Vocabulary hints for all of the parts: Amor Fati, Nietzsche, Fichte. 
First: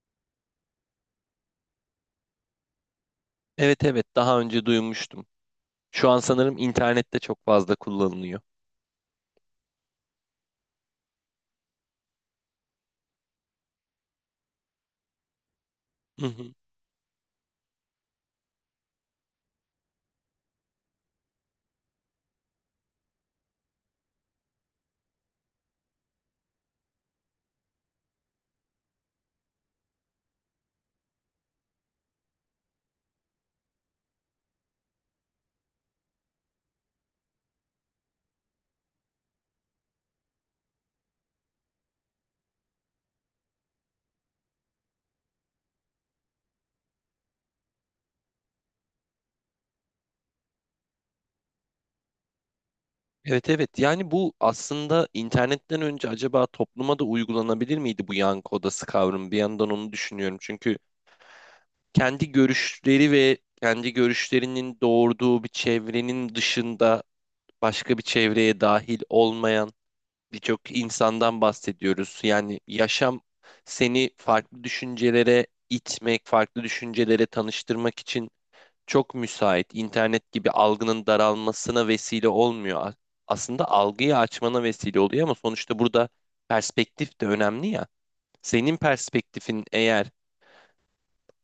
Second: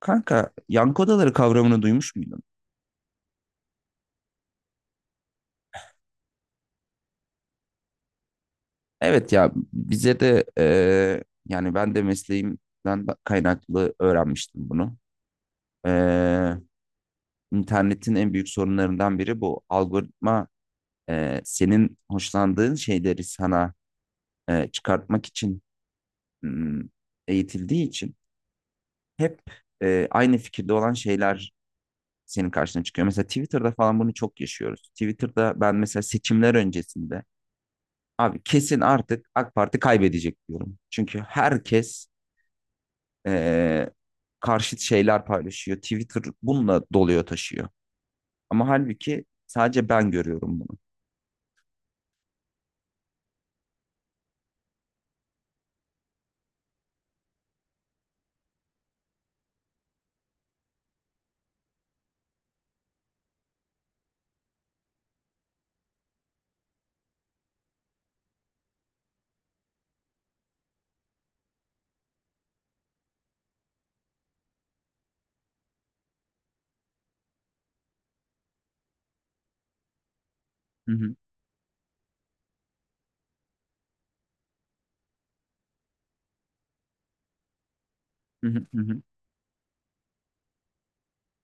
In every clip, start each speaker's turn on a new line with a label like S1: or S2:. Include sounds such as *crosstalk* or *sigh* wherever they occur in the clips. S1: Kanka yankı odaları kavramını duymuş muydun?
S2: Evet, evet, daha önce duymuştum. Şu an sanırım internette çok fazla kullanılıyor.
S1: Evet ya bize de yani ben de mesleğimden kaynaklı öğrenmiştim bunu.
S2: Hı hı.
S1: Eee internetin en büyük sorunlarından biri bu. Algoritma senin hoşlandığın şeyleri sana çıkartmak için hmm, eğitildiği için hep aynı fikirde olan şeyler senin karşına çıkıyor. Mesela Twitter'da falan bunu çok yaşıyoruz. Twitter'da ben mesela seçimler öncesinde abi kesin artık AK Parti kaybedecek diyorum. Çünkü herkes eee, karşıt şeyler paylaşıyor. Twitter bununla doluyor taşıyor. Ama halbuki sadece ben görüyorum bunu.
S2: Evet, evet, yani bu aslında internetten önce acaba topluma da uygulanabilir miydi bu yankı odası kavramı? Bir yandan onu düşünüyorum. Çünkü kendi görüşleri ve kendi görüşlerinin doğurduğu bir çevrenin dışında başka bir çevreye dahil olmayan birçok insandan bahsediyoruz. Yani yaşam seni farklı düşüncelere itmek, farklı düşüncelere tanıştırmak için çok müsait. İnternet gibi
S1: Hı
S2: algının
S1: hı,
S2: daralmasına vesile olmuyor. Aslında algıyı açmana vesile oluyor ama sonuçta burada perspektif de önemli ya.
S1: hı hı,
S2: Senin
S1: hı hı.
S2: perspektifin eğer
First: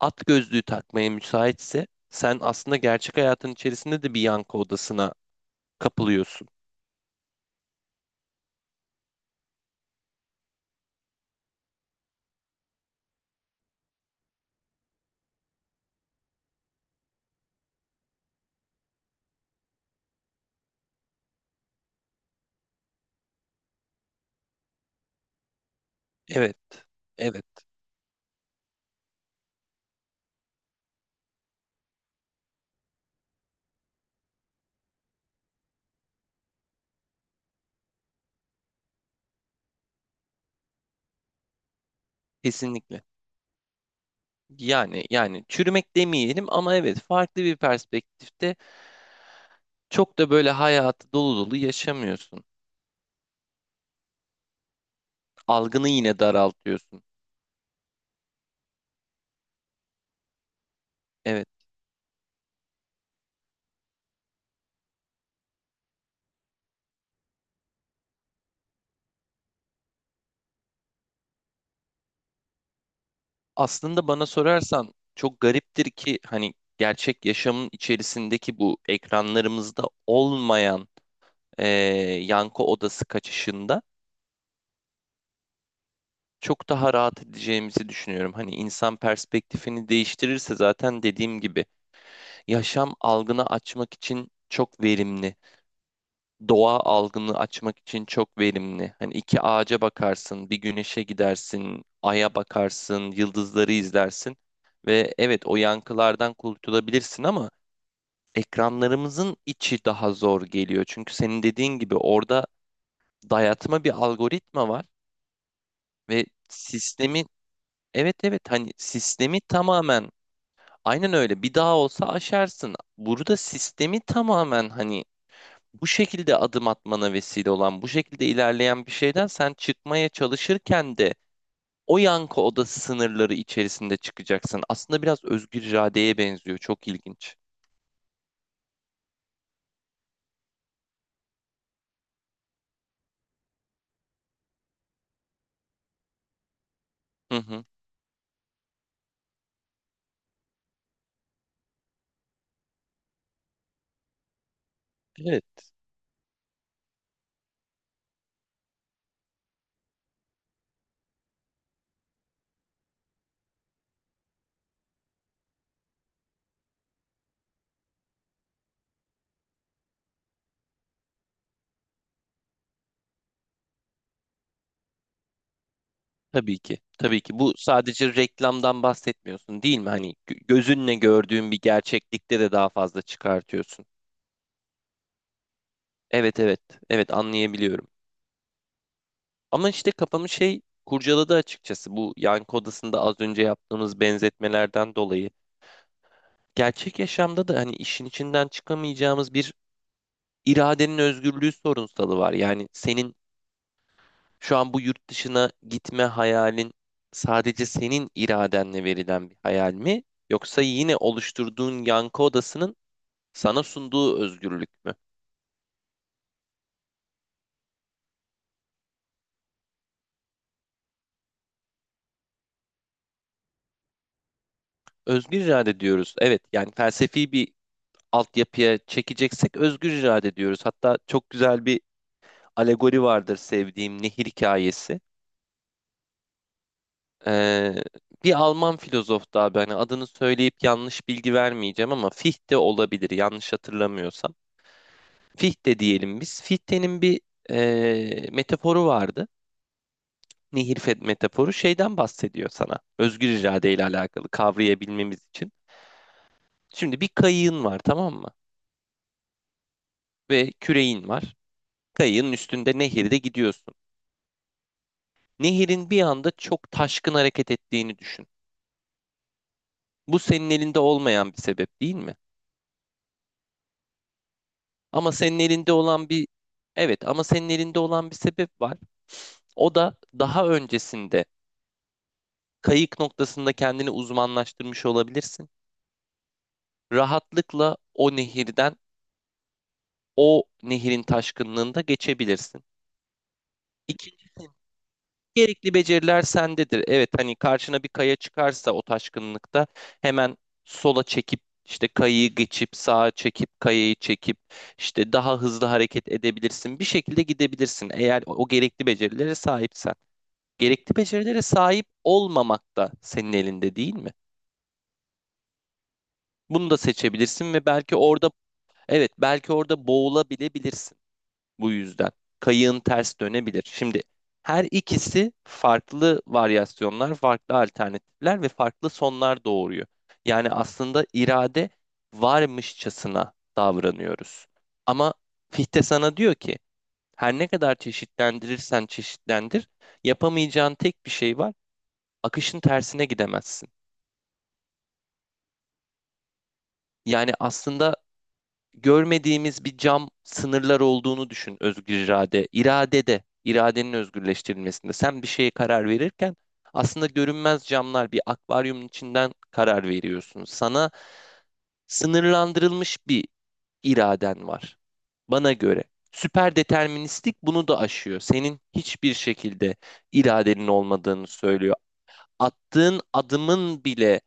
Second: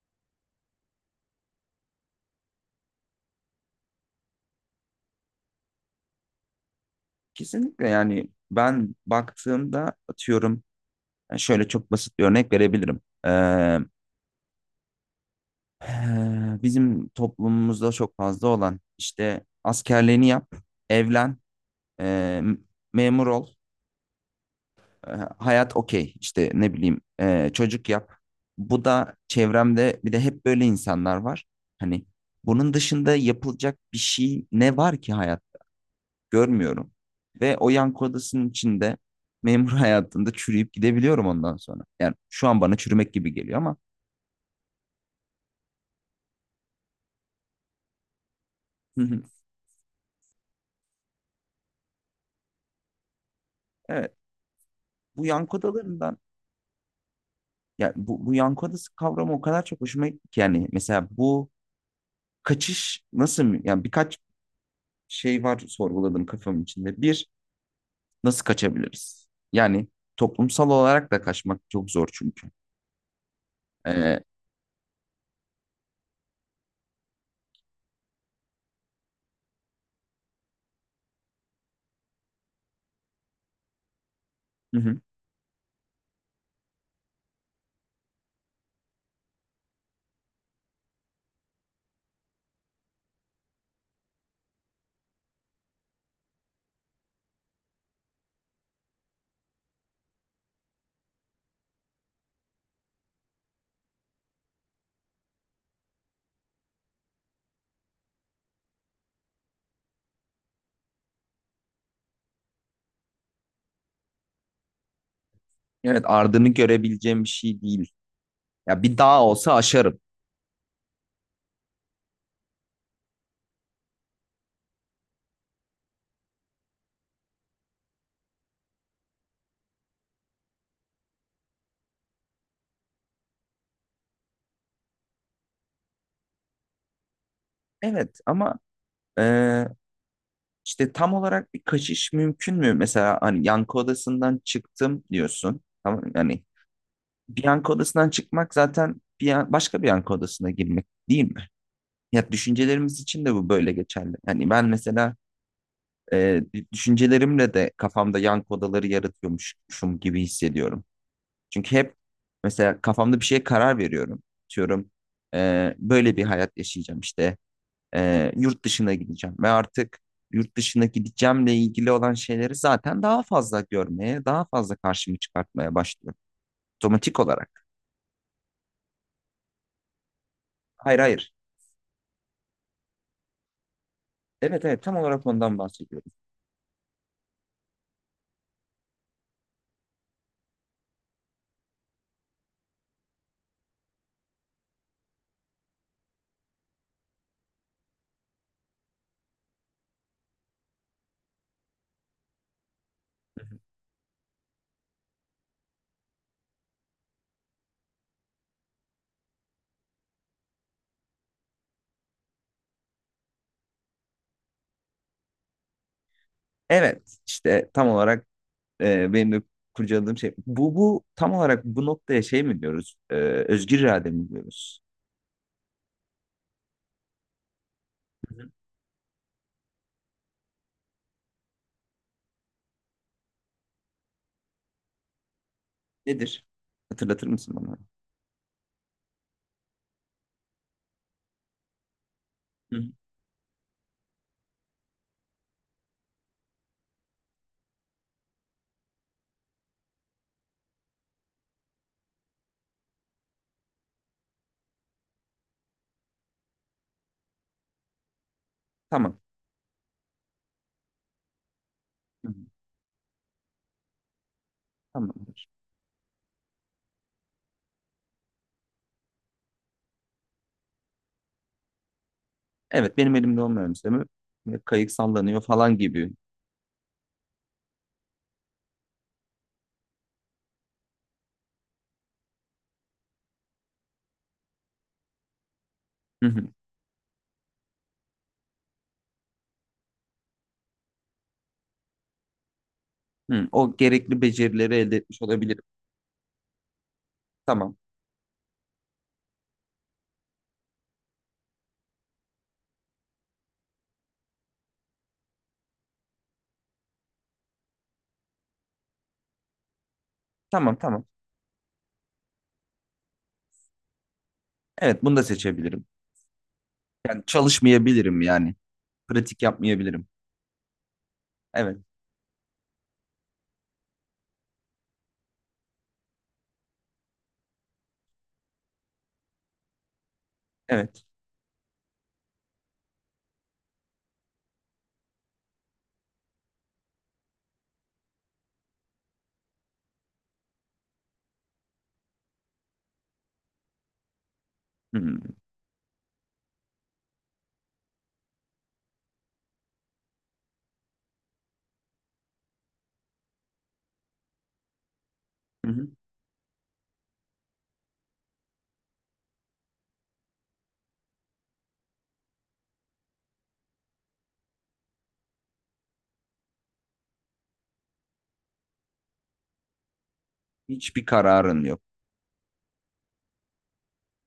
S2: at gözlüğü takmaya müsaitse sen aslında gerçek hayatın içerisinde de bir yankı odasına kapılıyorsun.
S1: Kesinlikle, yani ben baktığımda atıyorum, yani şöyle çok basit bir örnek verebilirim. Bizim toplumumuzda çok fazla olan işte, askerliğini yap, evlen, eee, memur ol. E, Hayat okey işte,
S2: Evet,
S1: ne bileyim,
S2: evet,
S1: çocuk yap. Bu da, çevremde bir de hep böyle insanlar var. Hani bunun dışında yapılacak bir şey ne var ki hayat, görmüyorum. Ve o yankı odasının içinde memur *laughs* hayatında çürüyüp gidebiliyorum ondan sonra. Yani şu an bana
S2: kesinlikle.
S1: çürümek gibi geliyor ama.
S2: Yani çürümek demeyelim ama evet, farklı bir perspektifte
S1: *laughs*
S2: çok da böyle hayatı dolu dolu yaşamıyorsun.
S1: Evet, bu yankı
S2: Algını
S1: odalarından,
S2: yine daraltıyorsun.
S1: ya bu, bu yankı odası kavramı o kadar çok hoşuma gitti ki, yani mesela
S2: Evet.
S1: bu kaçış nasıl, yani birkaç şey var sorguladım kafamın içinde. Bir, nasıl kaçabiliriz? Yani toplumsal olarak da kaçmak çok zor çünkü.
S2: Aslında
S1: Ee,
S2: bana sorarsan çok gariptir ki hani gerçek yaşamın içerisindeki bu ekranlarımızda olmayan eee yankı odası kaçışında
S1: hı hı.
S2: çok daha rahat edeceğimizi düşünüyorum. Hani insan perspektifini değiştirirse zaten dediğim gibi yaşam algını açmak için çok verimli. Doğa algını açmak için çok verimli. Hani iki ağaca bakarsın, bir güneşe gidersin, aya bakarsın, yıldızları izlersin ve evet, o yankılardan kurtulabilirsin ama ekranlarımızın içi daha zor geliyor. Çünkü senin dediğin gibi orada dayatma bir algoritma var
S1: Evet,
S2: ve
S1: ardını görebileceğim
S2: sistemi,
S1: bir şey değil.
S2: evet, evet, hani
S1: Ya bir dağ
S2: sistemi
S1: olsa aşarım.
S2: tamamen aynen öyle, bir daha olsa aşarsın. Burada sistemi tamamen hani bu şekilde adım atmana vesile olan, bu şekilde ilerleyen bir şeyden sen çıkmaya çalışırken de o yankı odası sınırları içerisinde çıkacaksın. Aslında biraz özgür iradeye benziyor. Çok ilginç.
S1: Evet ama e, işte tam olarak bir kaçış mümkün mü? Mesela hani yankı odasından çıktım diyorsun. Tamam yani,
S2: Hı
S1: bir
S2: hı.
S1: yankı odasından çıkmak zaten bir başka bir yankı odasına girmek değil mi? Ya düşüncelerimiz için de bu böyle geçerli. Yani ben mesela
S2: Evet.
S1: e, düşüncelerimle de kafamda yankı odaları yaratıyormuşum gibi hissediyorum. Çünkü hep mesela kafamda bir şeye karar veriyorum. Diyorum böyle bir hayat yaşayacağım işte. Yurt dışına gideceğim ve artık yurt dışına gideceğimle ilgili olan şeyleri zaten daha fazla görmeye, daha fazla karşımı çıkartmaya başlıyorum.
S2: Tabii ki.
S1: Otomatik
S2: Tabii ki. Bu
S1: olarak.
S2: sadece reklamdan bahsetmiyorsun değil mi? Hani gözünle
S1: Hayır hayır.
S2: gördüğün bir gerçeklikte de daha fazla çıkartıyorsun.
S1: Evet evet, tam olarak ondan bahsediyorum.
S2: Evet, evet. Evet, anlayabiliyorum. Ama işte kafamı şey kurcaladı açıkçası. Bu yankı odasında az önce yaptığımız benzetmelerden dolayı. Gerçek yaşamda da hani işin içinden çıkamayacağımız bir iradenin özgürlüğü sorunsalı var. Yani senin Şu an bu yurt dışına gitme hayalin sadece senin iradenle verilen bir hayal mi? Yoksa yine oluşturduğun yankı odasının sana sunduğu özgürlük mü?
S1: Evet, işte tam olarak benim de kurcaladığım şey bu, bu tam olarak bu noktaya şey mi diyoruz? Özgür irade mi diyoruz?
S2: Özgür irade diyoruz. Evet, yani felsefi bir altyapıya çekeceksek özgür irade diyoruz. Hatta çok güzel bir alegori vardır sevdiğim, nehir hikayesi.
S1: Nedir? Hatırlatır mısın
S2: Ee,
S1: bana?
S2: Bir Alman filozof, daha ben adını söyleyip yanlış bilgi vermeyeceğim ama Fichte
S1: Hı.
S2: olabilir yanlış hatırlamıyorsam. Fichte diyelim biz. Fichte'nin bir metaforu vardı. Metaforu şeyden bahsediyor sana. Özgür irade ile alakalı kavrayabilmemiz için. Şimdi bir kayığın var, tamam mı?
S1: Tamam.
S2: Ve küreğin var. Kayığın üstünde nehirde gidiyorsun.
S1: Tamamdır.
S2: Nehirin bir anda çok taşkın hareket ettiğini düşün. Bu senin elinde olmayan bir sebep değil mi?
S1: Evet, benim elimde olmayan bir şey mi? Ve kayık
S2: Ama senin
S1: sallanıyor
S2: elinde
S1: falan
S2: olan
S1: gibi.
S2: bir evet ama senin elinde olan bir sebep var. O da daha öncesinde kayık noktasında kendini uzmanlaştırmış olabilirsin.
S1: Hı hı.
S2: Rahatlıkla o nehirden, o nehirin taşkınlığında geçebilirsin.
S1: Hı, o gerekli
S2: İkincisi,
S1: becerileri elde etmiş olabilirim.
S2: gerekli beceriler sendedir. Evet, hani
S1: Tamam.
S2: karşına bir kaya çıkarsa o taşkınlıkta hemen sola çekip işte kayayı geçip, sağa çekip kayayı çekip işte daha hızlı hareket edebilirsin. Bir şekilde gidebilirsin eğer o gerekli becerilere sahipsen.
S1: Tamam
S2: Gerekli
S1: tamam.
S2: becerilere sahip olmamak da senin elinde değil mi?
S1: Evet, bunu da seçebilirim.
S2: Bunu da
S1: Yani
S2: seçebilirsin ve belki
S1: çalışmayabilirim
S2: orada,
S1: yani.
S2: evet,
S1: Pratik
S2: belki orada
S1: yapmayabilirim.
S2: boğulabilebilirsin. Bu
S1: Evet.
S2: yüzden kayığın ters dönebilir. Şimdi her ikisi farklı varyasyonlar, farklı alternatifler ve farklı sonlar doğuruyor. Yani
S1: Evet.
S2: aslında irade varmışçasına davranıyoruz. Ama Fichte sana diyor ki her ne kadar çeşitlendirirsen çeşitlendir, yapamayacağın tek bir şey var. Akışın tersine gidemezsin.
S1: Hı hı.
S2: Yani aslında görmediğimiz bir cam sınırlar olduğunu düşün özgür irade. İradede, iradenin özgürleştirilmesinde. Sen bir şeye
S1: Hı hı.
S2: karar verirken aslında görünmez camlar, bir akvaryumun içinden karar veriyorsun. Sana sınırlandırılmış bir iraden var. Bana göre. Süper deterministlik bunu da aşıyor. Senin hiçbir şekilde iradenin
S1: Hiçbir
S2: olmadığını
S1: kararın
S2: söylüyor.
S1: yok.
S2: Attığın adımın bile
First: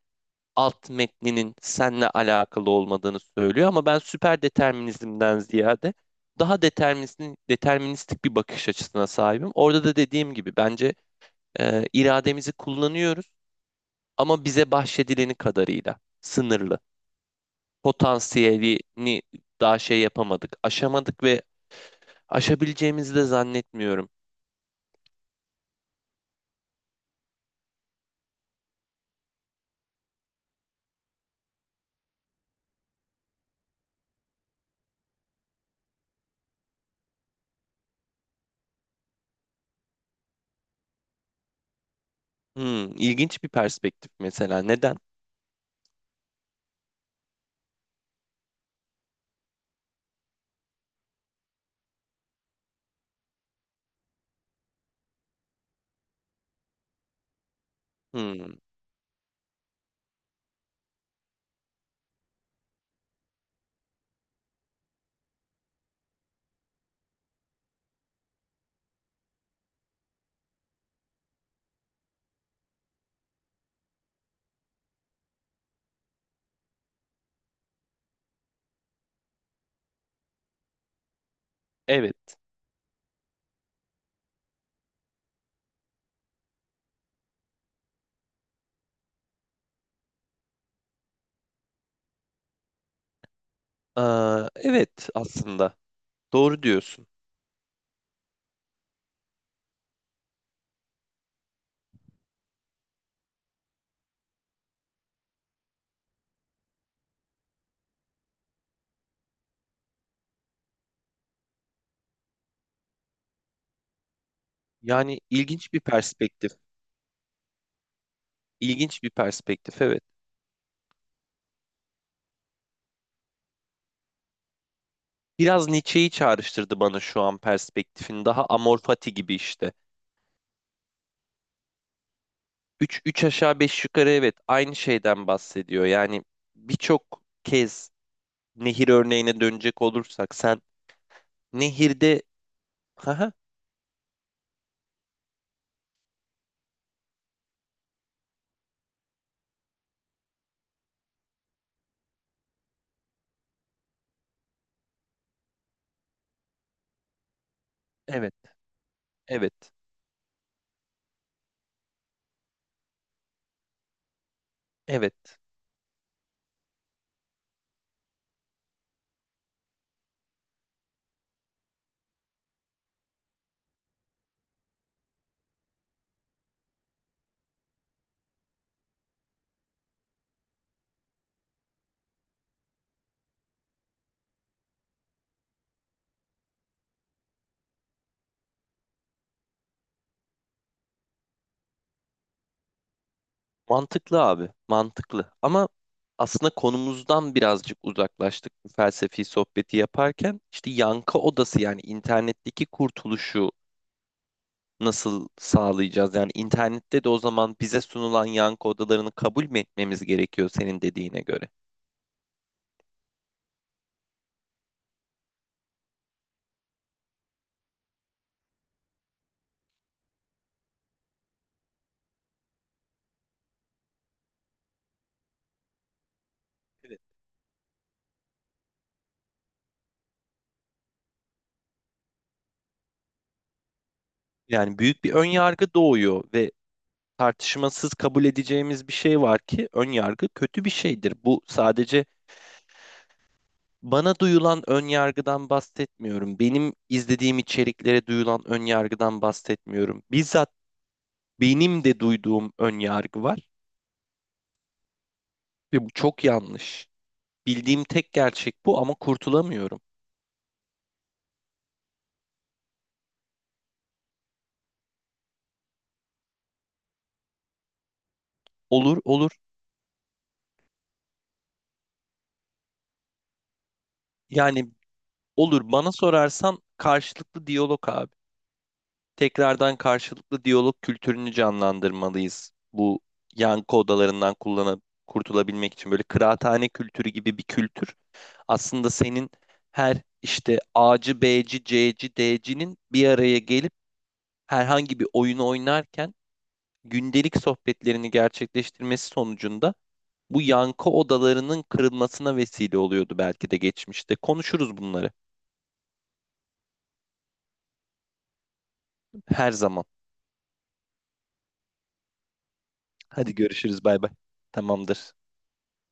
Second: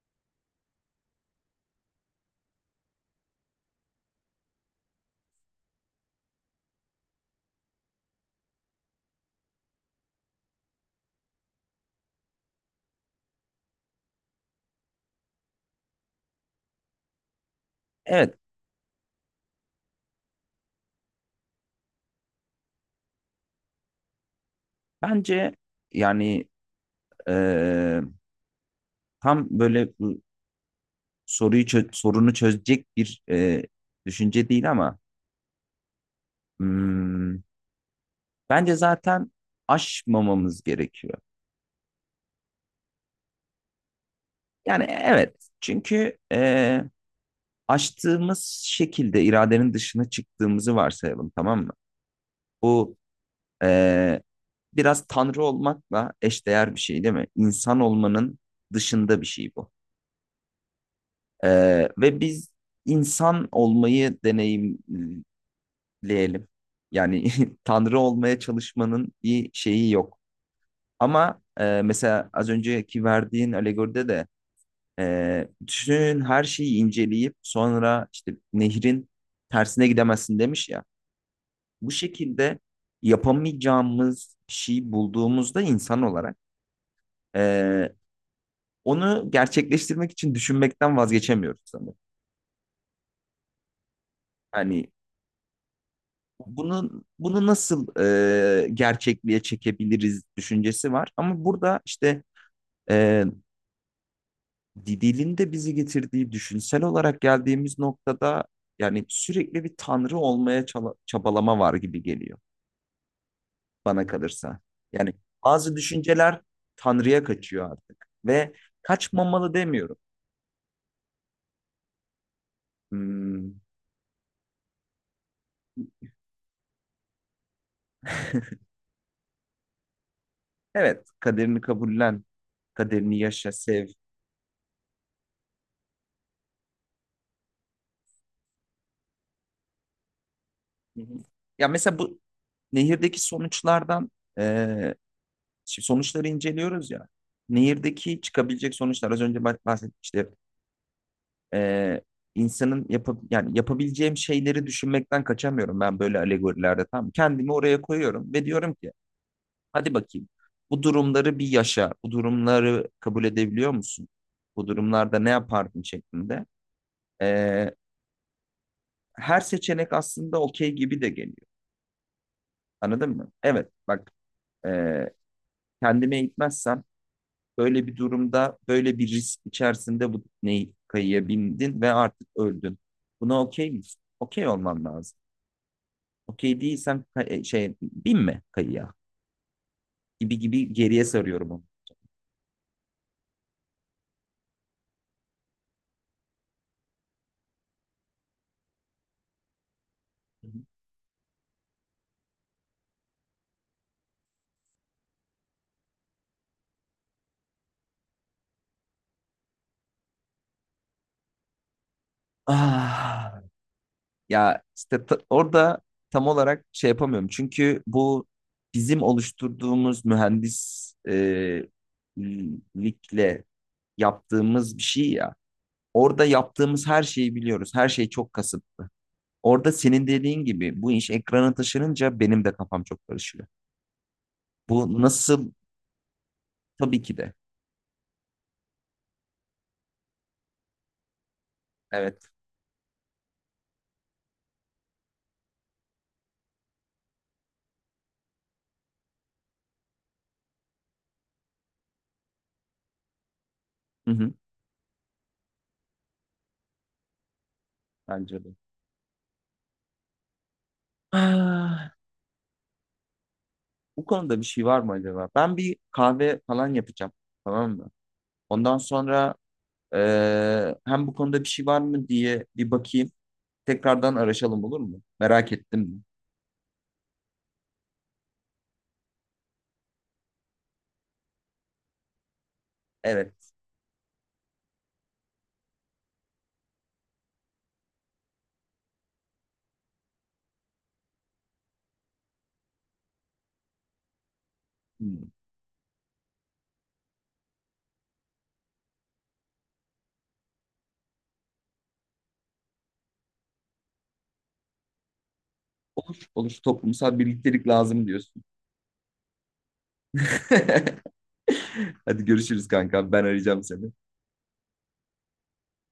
S2: alt metninin seninle alakalı olmadığını söylüyor ama ben süper determinizmden ziyade daha deterministik bir bakış açısına sahibim. Orada da dediğim gibi bence irademizi kullanıyoruz ama bize bahşedileni kadarıyla sınırlı.
S1: Evet.
S2: Potansiyelini daha şey yapamadık, aşamadık ve aşabileceğimizi de zannetmiyorum.
S1: Bence, yani eee, tam böyle, bu soruyu sorunu çözecek bir düşünce değil, ama hmm, bence zaten aşmamamız gerekiyor.
S2: Hmm, ilginç bir perspektif mesela.
S1: Yani
S2: Neden?
S1: evet, çünkü açtığımız şekilde iradenin dışına çıktığımızı varsayalım, tamam mı? Bu e, biraz tanrı olmakla eşdeğer bir şey değil mi? İnsan olmanın
S2: Hmm,
S1: dışında bir şey bu. E, Ve biz insan olmayı deneyimleyelim. Yani *laughs* tanrı olmaya çalışmanın bir şeyi yok. Ama mesela az önceki verdiğin alegoride de bütün her şeyi inceleyip sonra işte nehrin tersine gidemezsin demiş ya. Bu
S2: evet.
S1: şekilde yapamayacağımız bir şey bulduğumuzda insan olarak, ee, onu gerçekleştirmek için düşünmekten vazgeçemiyoruz sanırım.
S2: Aa,
S1: Hani
S2: evet aslında. Doğru
S1: bunun,
S2: diyorsun.
S1: bunu nasıl gerçekliğe çekebiliriz düşüncesi var. Ama burada işte ee, dilin de bizi getirdiği, düşünsel olarak geldiğimiz noktada, yani sürekli bir tanrı olmaya çabalama var gibi geliyor bana kalırsa. Yani
S2: Yani ilginç
S1: bazı
S2: bir
S1: düşünceler
S2: perspektif.
S1: tanrıya kaçıyor artık, ve
S2: İlginç bir
S1: kaçmamalı
S2: perspektif,
S1: demiyorum.
S2: evet.
S1: Hmm,
S2: Biraz Nietzsche'yi çağrıştırdı bana şu an perspektifin. Daha Amor Fati gibi işte.
S1: evet, kaderini kabullen,
S2: 3
S1: kaderini
S2: 3
S1: yaşa,
S2: aşağı 5
S1: sev.
S2: yukarı evet, aynı şeyden bahsediyor. Yani birçok kez nehir örneğine dönecek olursak sen
S1: Hı hı. Ya mesela bu
S2: nehirde
S1: nehirdeki
S2: Haha.
S1: sonuçlardan, eee, şimdi sonuçları inceliyoruz ya. Nehirdeki çıkabilecek sonuçlar az önce bahsetmiştim işte, e, insanın yani yapabileceğim şeyleri düşünmekten kaçamıyorum ben böyle alegorilerde tam. Kendimi oraya koyuyorum
S2: Evet,
S1: ve diyorum ki,
S2: evet,
S1: hadi bakayım, bu durumları bir yaşa, bu durumları kabul edebiliyor musun? Bu durumlarda ne
S2: evet,
S1: yapardın şeklinde. E, Her seçenek aslında okey gibi de geliyor. Anladın mı? Evet bak, e, kendime eğitmezsem böyle bir durumda, böyle bir risk içerisinde, bu tekneyi kayıya bindin ve artık öldün. Buna okey misin? Okey olman lazım. Okey değilsem şey, bin mi kayıya, gibi gibi geriye sarıyorum onu.
S2: mantıklı abi, mantıklı ama aslında konumuzdan birazcık uzaklaştık bu felsefi sohbeti yaparken.
S1: Hı hı.
S2: İşte yankı odası, yani internetteki kurtuluşu nasıl sağlayacağız? Yani internette de o zaman bize sunulan yankı odalarını kabul mü etmemiz gerekiyor senin dediğine göre?
S1: Ah, ya işte orada tam olarak şey yapamıyorum. Çünkü bu bizim oluşturduğumuz mühendislikle yaptığımız bir şey ya. Orada yaptığımız
S2: Evet.
S1: her şeyi biliyoruz. Her şey çok kasıtlı. Orada senin dediğin gibi bu iş ekrana taşınınca benim de kafam çok karışıyor.
S2: Yani
S1: Bu
S2: büyük bir ön
S1: nasıl?
S2: yargı doğuyor ve
S1: Tabii ki de.
S2: tartışmasız kabul edeceğimiz bir şey var ki ön yargı kötü bir şeydir. Bu sadece
S1: Evet.
S2: Bana duyulan ön yargıdan bahsetmiyorum. Benim izlediğim içeriklere duyulan ön yargıdan bahsetmiyorum. Bizzat benim de duyduğum ön yargı var
S1: Hı hı,
S2: ve bu çok yanlış. Bildiğim tek
S1: bence de.
S2: gerçek bu ama kurtulamıyorum.
S1: Ah, bu konuda bir şey var mı acaba? Ben bir kahve falan yapacağım. Tamam mı? Ondan
S2: Olur,
S1: sonra
S2: olur.
S1: hem bu konuda bir şey var mı diye bir bakayım. Tekrardan araşalım,
S2: Yani
S1: olur mu? Merak
S2: olur bana
S1: ettim.
S2: sorarsan, karşılıklı diyalog abi. Tekrardan karşılıklı diyalog kültürünü canlandırmalıyız. Bu
S1: Evet.
S2: yankı odalarından kullanıp kurtulabilmek için böyle kıraathane kültürü gibi bir kültür. Aslında senin her işte A'cı, B'ci, C'ci, D'cinin bir araya gelip herhangi bir
S1: Hmm.
S2: oyunu oynarken gündelik sohbetlerini gerçekleştirmesi sonucunda bu yankı odalarının kırılmasına vesile oluyordu belki de geçmişte. Konuşuruz bunları
S1: Olur. Toplumsal birliktelik lazım diyorsun.
S2: her zaman.
S1: *laughs* Hadi görüşürüz kanka. Ben
S2: Hadi
S1: arayacağım
S2: görüşürüz,
S1: seni.
S2: bay bay. Tamamdır.